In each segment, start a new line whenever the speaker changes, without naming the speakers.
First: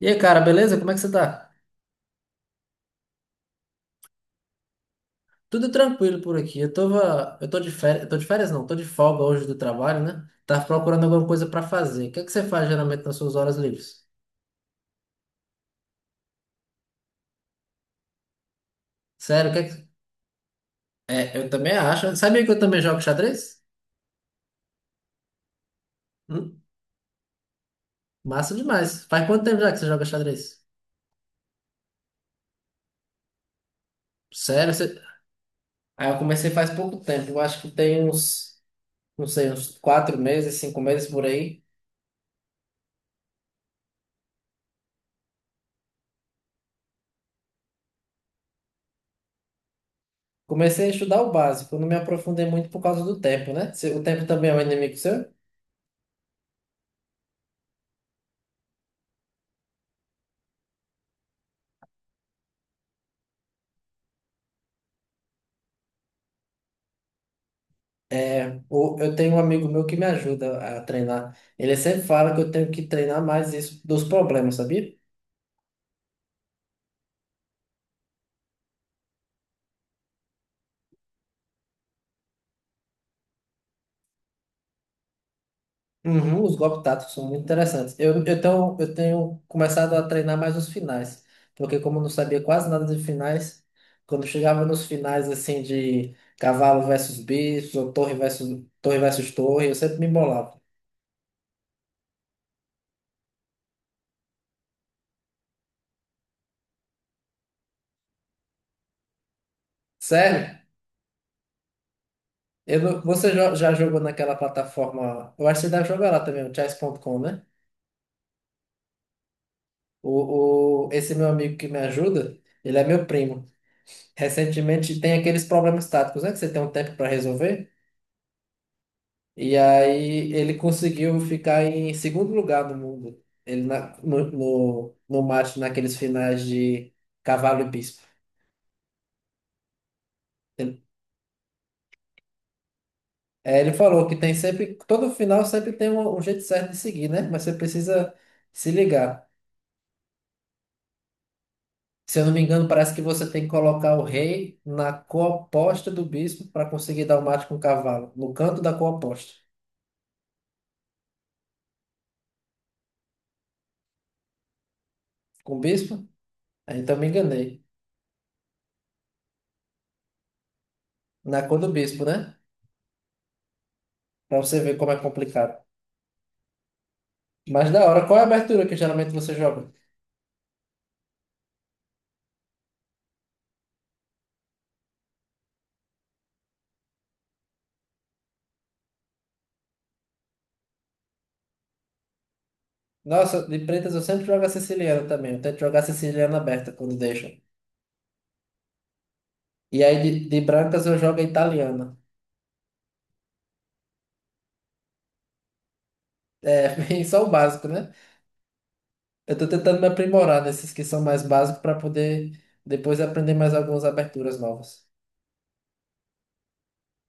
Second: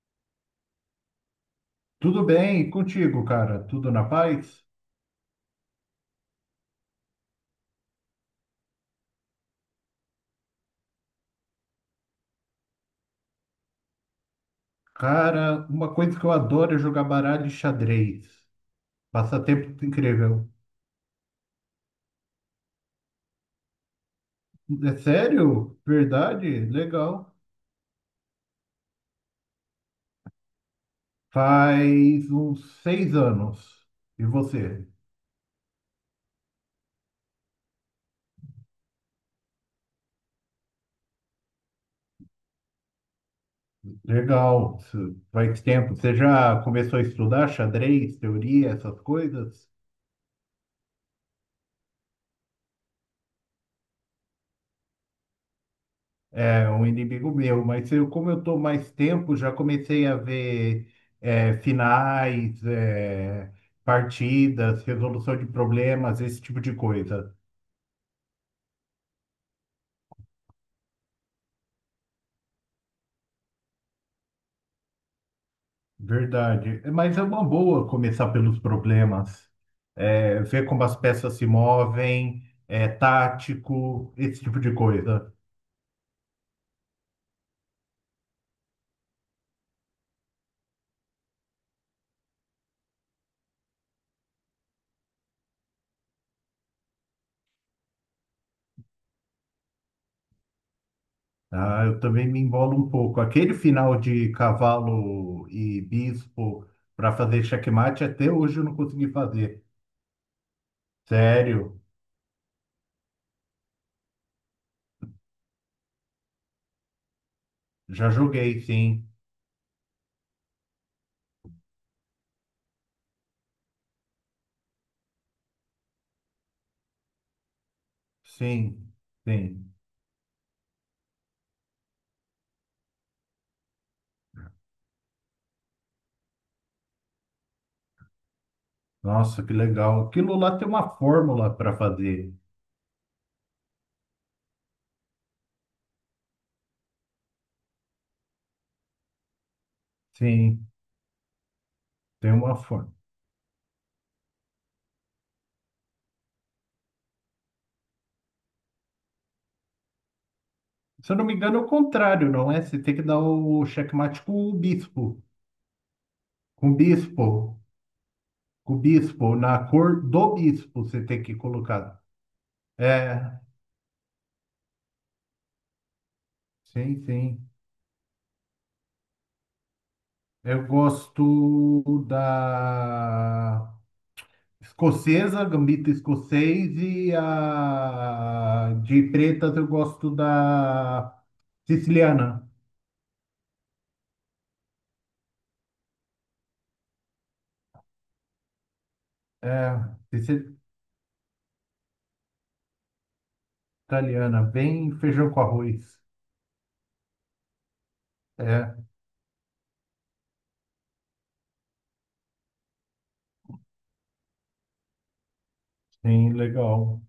E aí, cara, beleza? Como é que você tá?
Tudo bem, e contigo, cara? Tudo na paz?
Tudo tranquilo por aqui. Eu tô de férias, eu tô de férias não, tô de folga hoje do trabalho, né? Tava procurando alguma coisa pra fazer. O que é que você faz geralmente nas suas horas livres?
Cara, uma coisa que eu adoro é jogar baralho e xadrez.
Sério, o que é
Passatempo
que.
incrível.
É, eu também acho. Sabia que eu também jogo xadrez?
É sério? Verdade?
Hum,
Legal.
Massa demais. Faz quanto tempo já que você joga xadrez?
Faz uns 6 anos. E
Sério,
você?
você. Ah, eu comecei faz pouco tempo. Eu acho que tem uns, não sei, uns 4 meses, 5 meses por aí.
Legal. Isso faz tempo. Você já começou a estudar xadrez, teoria, essas coisas?
Comecei a estudar o básico, não me aprofundei muito por causa do tempo, né? O tempo também é um inimigo seu?
É um inimigo meu, mas eu, como eu estou mais tempo, já comecei a ver é, finais, é, partidas, resolução de problemas, esse tipo de coisa.
É, eu tenho um amigo meu que me ajuda a treinar. Ele sempre fala que eu tenho que treinar mais isso dos problemas, sabia?
Verdade. Mas é uma boa começar pelos problemas. É, ver como as peças se movem, é, tático, esse tipo de coisa.
Uhum, os golpes táticos são muito interessantes. Eu tenho começado a treinar mais os finais, porque como eu não sabia quase nada de finais, quando chegava nos finais assim de cavalo versus bicho, ou torre versus torre versus torre, eu sempre me embolava.
Ah, eu também me embolo um pouco. Aquele final de cavalo e bispo para fazer checkmate, até hoje eu não consegui fazer.
Sério?
Sério.
Eu, não- você jo- já jogou naquela plataforma? Eu acho que você deve jogar lá também, o chess.com, né?
Já joguei, sim.
Esse meu amigo que me ajuda, ele é meu primo. Recentemente tem aqueles problemas táticos, né? Que você tem um tempo para resolver.
Sim,
E
sim.
aí ele conseguiu ficar em segundo lugar no mundo. Ele na- no, no, no mate naqueles finais de cavalo e bispo.
Nossa, que legal. Aquilo lá tem
Ele,
uma fórmula para fazer.
é, ele falou que tem sempre, todo final sempre tem um jeito certo de seguir, né? Mas você precisa se ligar.
Sim,
Se eu não
tem
me
uma
engano,
fórmula.
parece que você tem que colocar o rei na cor oposta do bispo para conseguir dar o mate com o cavalo, no canto da cor oposta.
Se eu não me engano, é o contrário, não é? Você tem que dar o checkmate com o bispo.
Com o bispo?
Com o
Aí, então me
bispo.
enganei.
Com o bispo. Na cor do bispo você tem que
Na cor do
colocar.
bispo, né?
É,
Para você ver como é complicado.
sim, sim.
Mas da hora, qual é a abertura que geralmente você joga?
Eu gosto da. Escocesa, Gambito escocês, e a de pretas eu gosto da siciliana.
Nossa, de pretas eu sempre jogo a siciliana também. Eu tento jogar a siciliana aberta quando deixa. E
É,
aí de brancas eu jogo a italiana.
siciliana, bem feijão com arroz.
É, bem só o básico, né?
É,
Eu tô tentando me aprimorar nesses que são mais básicos para poder depois aprender mais algumas aberturas novas.
bem legal.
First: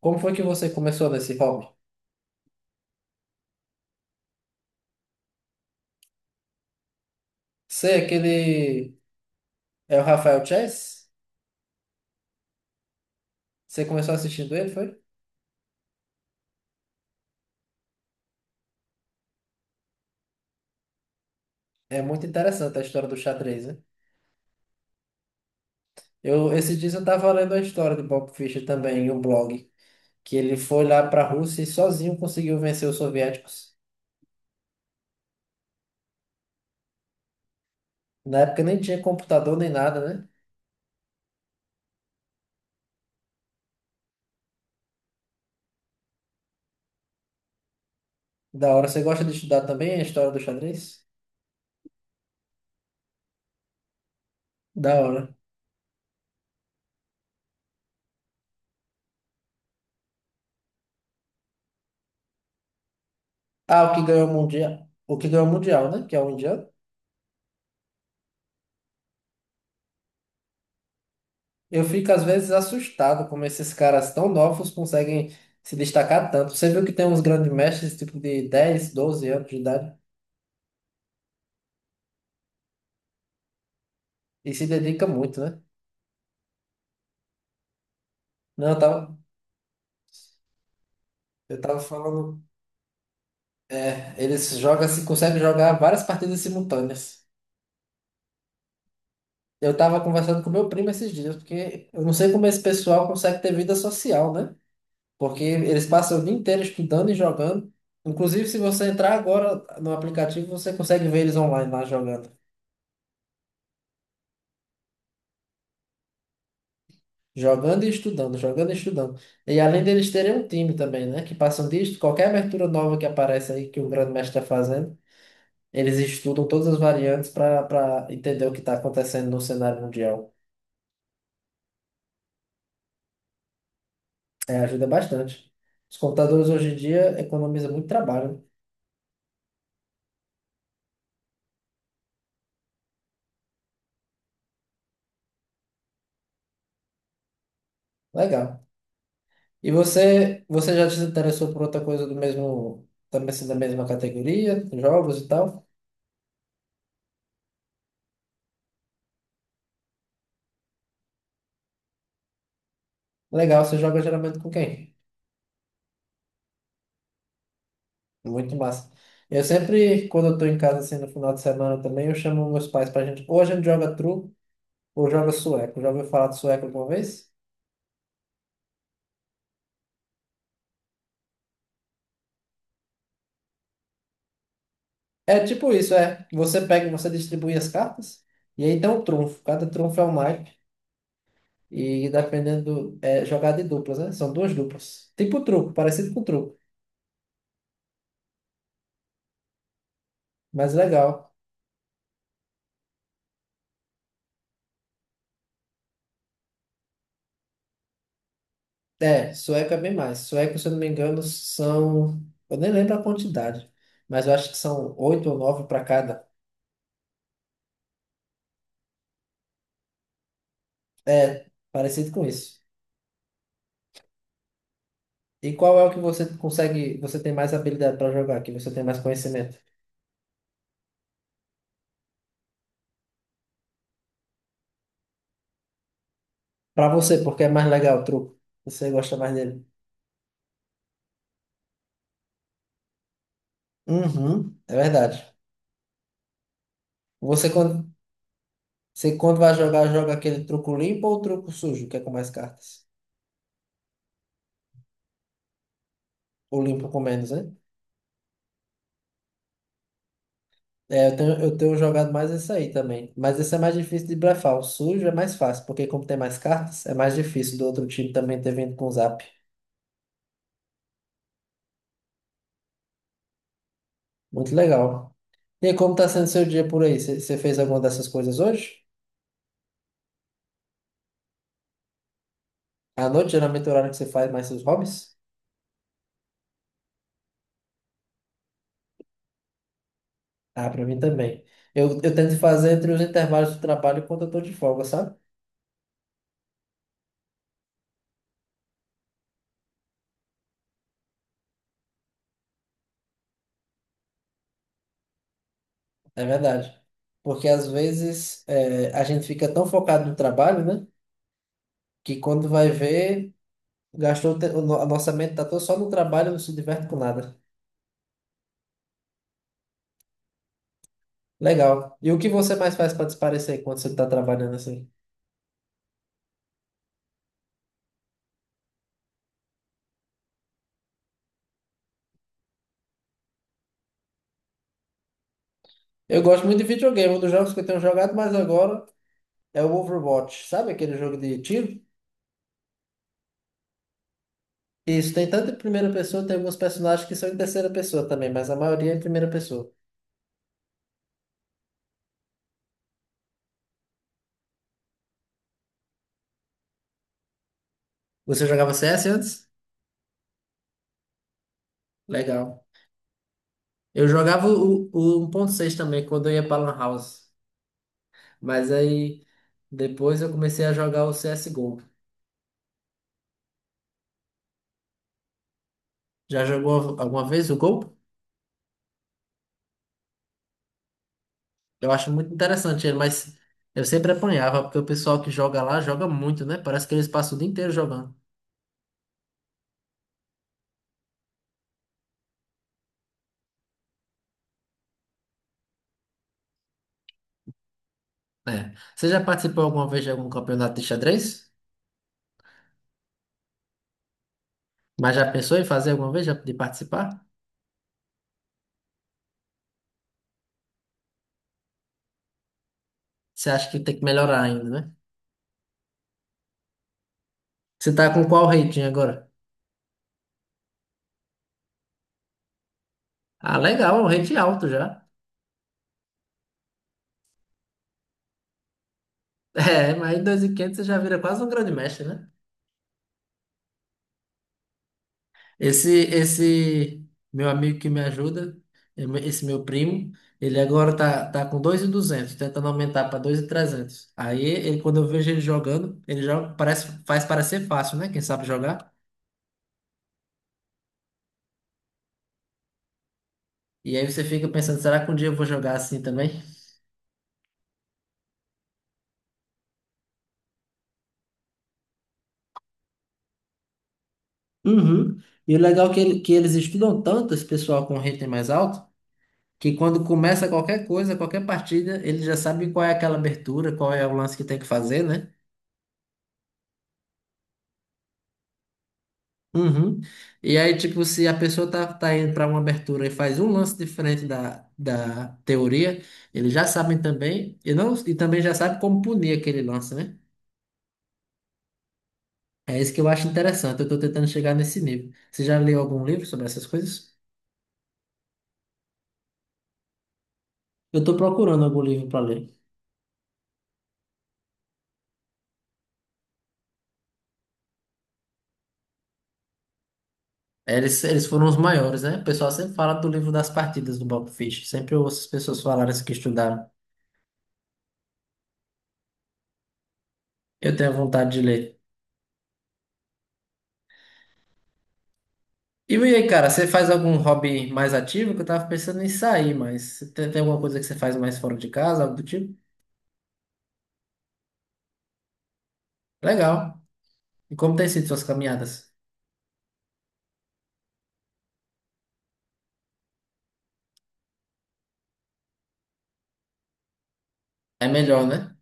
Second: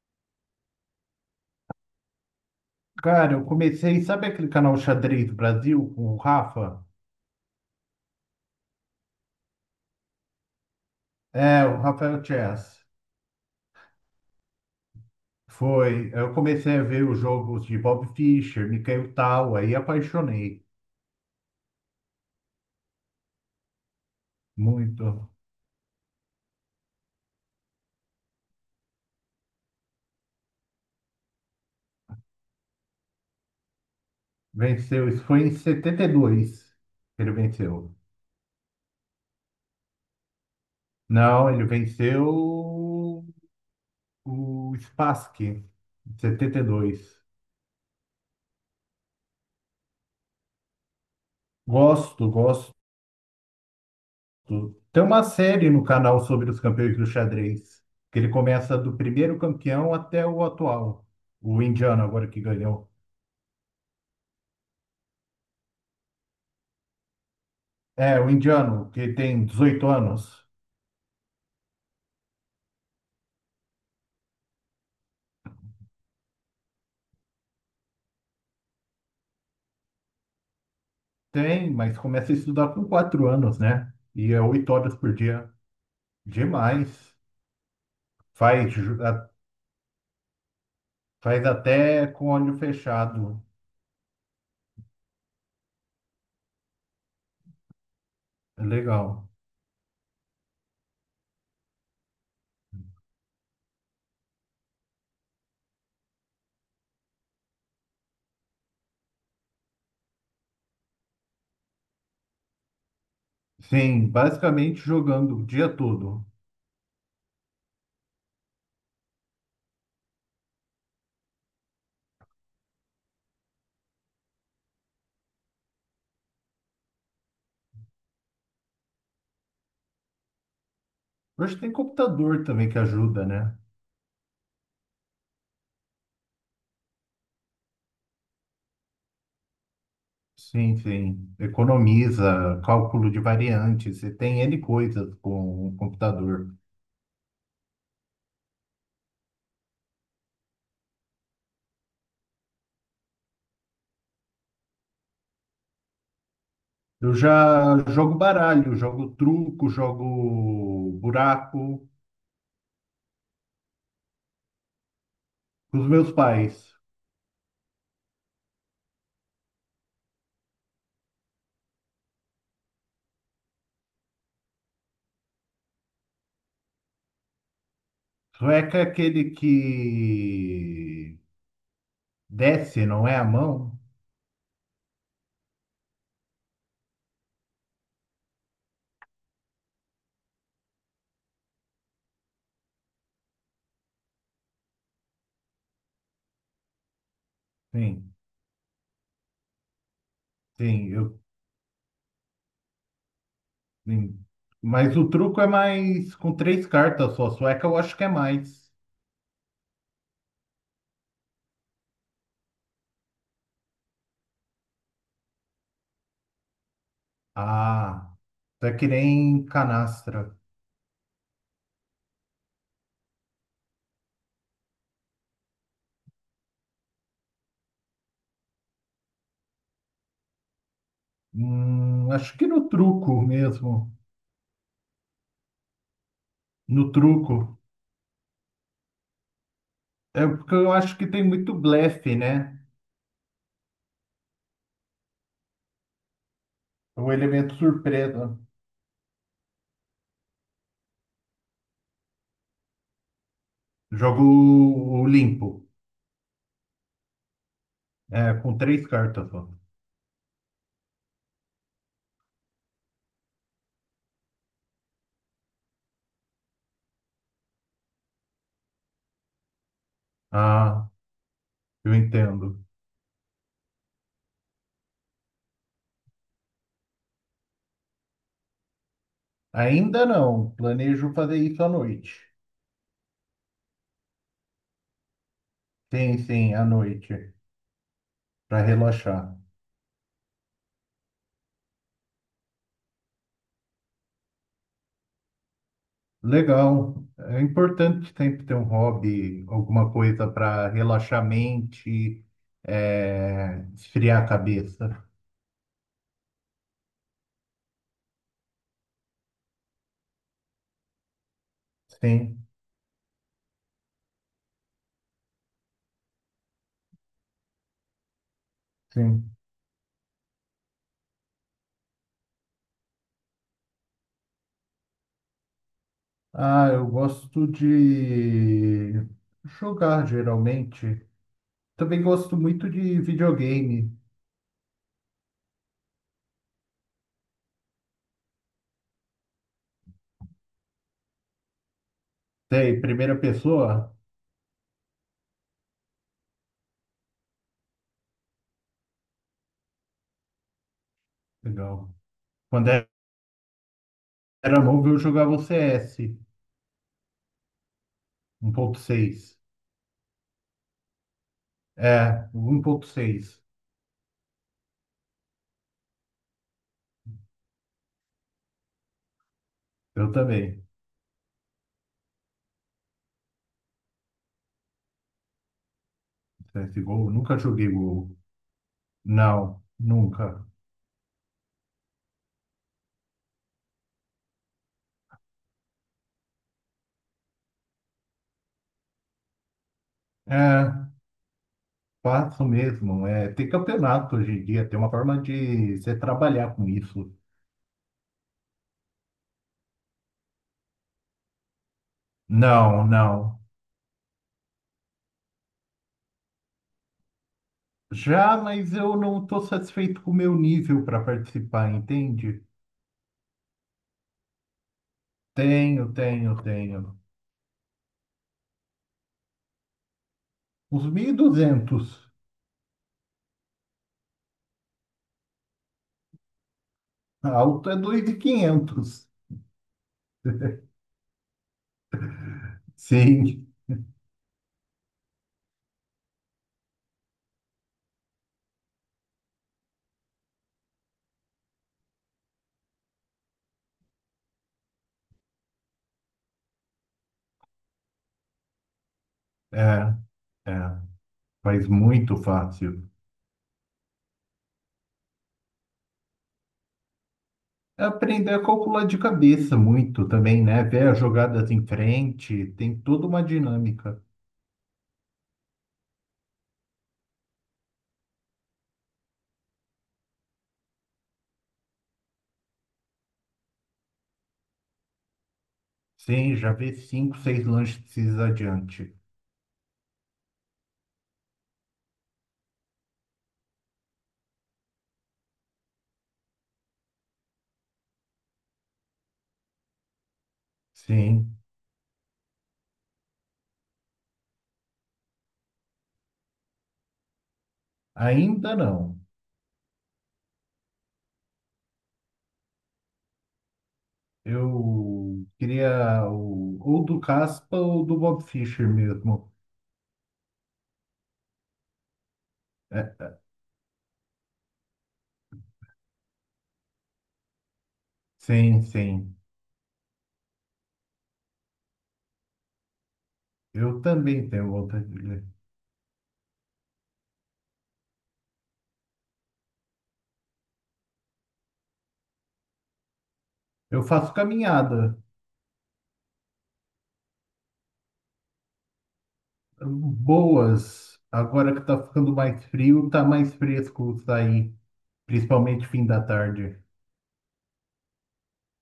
Como foi que você começou nesse hobby?
Cara, eu comecei, sabe aquele canal Xadrez Brasil com o Rafa?
Você, é aquele. É o Rafael Chess?
É, o Rafael Chess.
Você começou assistindo ele, foi?
Foi, eu comecei a ver os jogos de Bob Fischer, Mikhail Tal, aí apaixonei
É muito interessante a história do xadrez, né?
muito.
Esses dias eu estava lendo a história de Bob Fischer também em um blog, que ele foi lá para a Rússia e sozinho conseguiu vencer os soviéticos.
Venceu, isso foi em 72 que ele venceu.
Na época nem tinha computador nem nada, né?
Não, ele venceu o Spassky, em 72.
Da hora. Você gosta de estudar também a história do xadrez?
Gosto, gosto.
Da
Tem uma
hora.
série no canal sobre os campeões do xadrez, que ele começa do primeiro campeão até o atual, o indiano agora que ganhou.
Ah, o que ganhou o mundial, o que ganhou o mundial, né? Que é o indiano.
É, o indiano, que tem 18 anos.
Eu fico às vezes assustado como esses caras tão novos conseguem se destacar tanto. Você viu que tem uns grandes mestres tipo de 10 12 anos de idade
Tem, mas começa a estudar com 4 anos, né? E é
e se
8 horas
dedica
por
muito,
dia.
né?
Demais.
Não,
Faz,
eu
ju-
tava,
a- Faz
eu tava
até com
falando.
olho fechado.
Eles jogam, assim, conseguem jogar várias partidas simultâneas.
É legal.
Eu tava conversando com meu primo esses dias, porque eu não sei como esse pessoal consegue ter vida social, né? Porque eles passam o dia inteiro estudando e jogando. Inclusive, se você entrar agora no aplicativo, você consegue ver eles online lá jogando.
Sim, basicamente jogando o dia todo.
Jogando e estudando, jogando e estudando. E além deles terem um time também, né? Que passam disso, qualquer abertura nova que aparece aí que o grande mestre está fazendo, eles estudam todas as variantes para entender o que está acontecendo no cenário mundial.
Hoje tem computador também que ajuda, né?
É, ajuda bastante. Os computadores hoje em dia economizam muito trabalho.
Sim, sim. Economiza, cálculo de variantes, e tem N coisas com o computador.
Né? Legal. E você, você já se interessou por outra coisa do mesmo, também assim, da mesma categoria, jogos e tal?
Eu já jogo baralho, jogo truco, jogo buraco
Legal, você joga geralmente com quem?
com os meus pais.
Muito massa. Eu sempre, quando eu tô em casa, assim, no final de semana também, eu chamo meus pais pra gente, ou a gente joga truco, ou joga sueco. Já ouviu falar de sueco alguma vez?
Sueca é aquele que desce, não é a mão?
É tipo isso, é. Você pega, e você distribui as cartas, e aí tem um trunfo. Cada trunfo é um naipe. E dependendo, é jogada de duplas, né? São duas duplas. Tipo truco, parecido com truco,
Sim,
mas
sim, eu,
legal.
sim. Mas o truco é mais com três cartas só. Sueca eu acho que é mais.
É, sueco é bem mais. Sueco, se eu não me engano, são. Eu nem lembro a quantidade, mas eu acho que são oito ou nove para cada.
Ah, é que nem canastra.
É, parecido com isso. E qual é o que você consegue, você tem mais habilidade para jogar, que você tem mais conhecimento?
Acho que no truco mesmo. No
Para você,
truco.
porque é mais legal o truco. Você gosta mais dele.
É porque eu acho que tem muito blefe, né?
Uhum, é verdade.
O
Você
elemento
quando,
surpresa.
você quando vai jogar, joga aquele truco limpo ou truco sujo, que é com mais cartas?
Jogo o limpo.
O limpo com menos, né?
É, com três cartas só.
É, eu tenho jogado mais esse aí também. Mas esse é mais difícil de blefar. O sujo é mais fácil, porque como tem mais cartas, é mais difícil do outro time também ter vindo com o zap.
Ah, eu entendo.
Muito legal. E aí, como tá sendo seu dia por aí? Você fez alguma dessas coisas hoje?
Ainda não. Planejo fazer isso à noite.
À noite, geralmente, é o horário que você faz mais seus hobbies?
Sim, sim, à noite. Para relaxar.
Ah, pra mim também. Eu tento fazer entre os intervalos do trabalho e quando eu tô de folga, sabe?
Legal. É importante sempre ter um hobby, alguma coisa para relaxar a mente, é, esfriar a cabeça.
É verdade. Porque às vezes a gente fica tão focado no trabalho, né? Que
Sim,
quando vai ver. Gastou o te- o no- a nossa mente tá toda só no trabalho, não se diverte com nada.
sim.
Legal. E o que você mais faz para desaparecer quando você tá trabalhando assim?
Ah, eu gosto de jogar geralmente. Também gosto muito de videogame.
Eu gosto muito de videogame, um dos jogos que eu tenho jogado mais agora é o Overwatch. Sabe aquele jogo de tiro?
Sei, primeira pessoa?
Isso, tem tanto em primeira pessoa, tem alguns personagens que são em terceira pessoa também, mas a maioria é em primeira pessoa.
Legal. Quando era novo, eu jogava o CS
Você jogava CS
seis.
antes?
É, o um
Legal.
ponto seis.
Eu jogava o 1.6 também, quando eu ia para Lan House. Mas aí,
Eu
depois eu comecei
também.
a jogar o CSGO. Já jogou
CSGO,
alguma
nunca
vez o
joguei
Go?
o Não, nunca.
Eu acho muito interessante ele, mas eu sempre apanhava, porque o pessoal que joga lá joga muito, né? Parece que eles passam o dia inteiro jogando.
É, faço mesmo. É, tem campeonato hoje em dia, tem uma forma de você trabalhar com isso.
É. Você já participou alguma vez de algum campeonato de xadrez?
Não, não.
Mas já pensou em fazer alguma vez já de participar?
Já, mas eu não estou satisfeito com o meu nível para participar, entende?
Você acha que tem que melhorar ainda, né?
Tenho, tenho, tenho.
Você tá com qual rating agora?
Os 1.200.
Ah, legal, é um rating alto já.
Alto é 2.500.
É, mas em 2.500 você já vira quase um grande mestre, né?
Sim,
Esse meu amigo que me ajuda, esse meu primo, ele agora tá com 2.200 tentando aumentar para 2.300. Aí, ele, quando eu vejo ele jogando, ele joga, parece, faz parecer fácil, né? Quem sabe jogar.
é, é. Faz muito fácil.
E aí você fica pensando, será que um dia eu vou jogar assim também?
É, aprender a calcular de cabeça muito também, né? Ver as jogadas em frente, tem toda uma dinâmica.
Uhum. E o legal é que, que eles estudam tanto, esse pessoal com rating mais alto, que quando começa qualquer coisa, qualquer partida, ele já sabe qual é aquela abertura, qual é o lance que tem que fazer, né?
Sim, já vi cinco, seis lances adiante.
Uhum. E aí, tipo, se a pessoa tá indo para uma abertura e faz um lance diferente da teoria, eles já sabem também, e, não, e também já sabem como punir aquele lance, né?
Sim,
É isso que eu acho interessante, eu tô tentando chegar nesse nível. Você já leu algum livro sobre essas coisas?
ainda não.
Eu tô procurando algum livro para ler.
Eu queria ou do Caspa ou do Bob Fischer mesmo.
Eles foram os maiores, né? O pessoal sempre fala do
É,
livro das partidas do Bob Fish, sempre eu ouço as pessoas falarem isso que estudaram.
sim, sim.
Eu tenho vontade de ler.
Eu também tenho vontade de ler.
E aí, cara, você faz algum hobby mais ativo? Que eu tava pensando em sair, mas você tem alguma coisa que você faz mais fora de casa, algo do tipo?
Eu faço caminhada
Legal. E como tem sido suas caminhadas?
boas. Agora que tá ficando mais frio, tá mais fresco sair, principalmente fim da tarde.
É melhor, né?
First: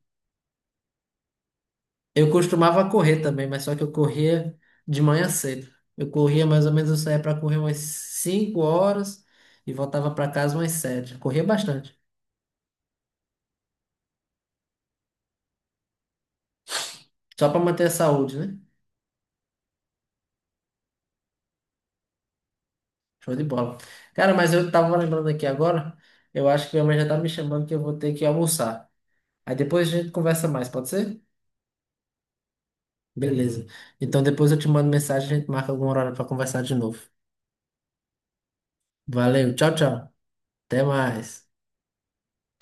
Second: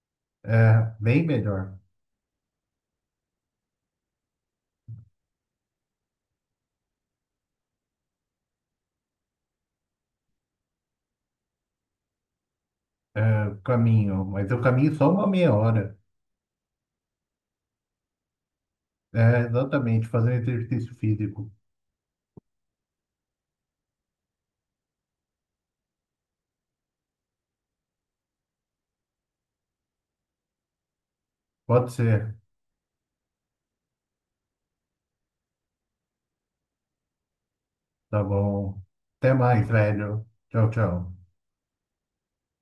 É bem melhor.
Eu costumava correr também, mas só que eu corria de manhã cedo. Eu corria mais ou menos, eu saía pra correr umas 5 horas e voltava pra casa umas 7. Corria bastante.
É, caminho, mas eu caminho só uma meia hora.
Só pra manter a saúde, né?
É, exatamente, fazer exercício físico.
Show de bola. Cara, mas eu tava lembrando aqui agora, eu acho que minha mãe já tá me chamando que eu vou ter que almoçar. Aí depois a gente conversa mais, pode ser?
Pode ser.
Beleza. Então depois eu te mando mensagem, a gente marca algum horário para conversar de novo.
Tá bom. Até
Valeu,
mais,
tchau, tchau.
velho. Tchau,
Até
tchau.
mais.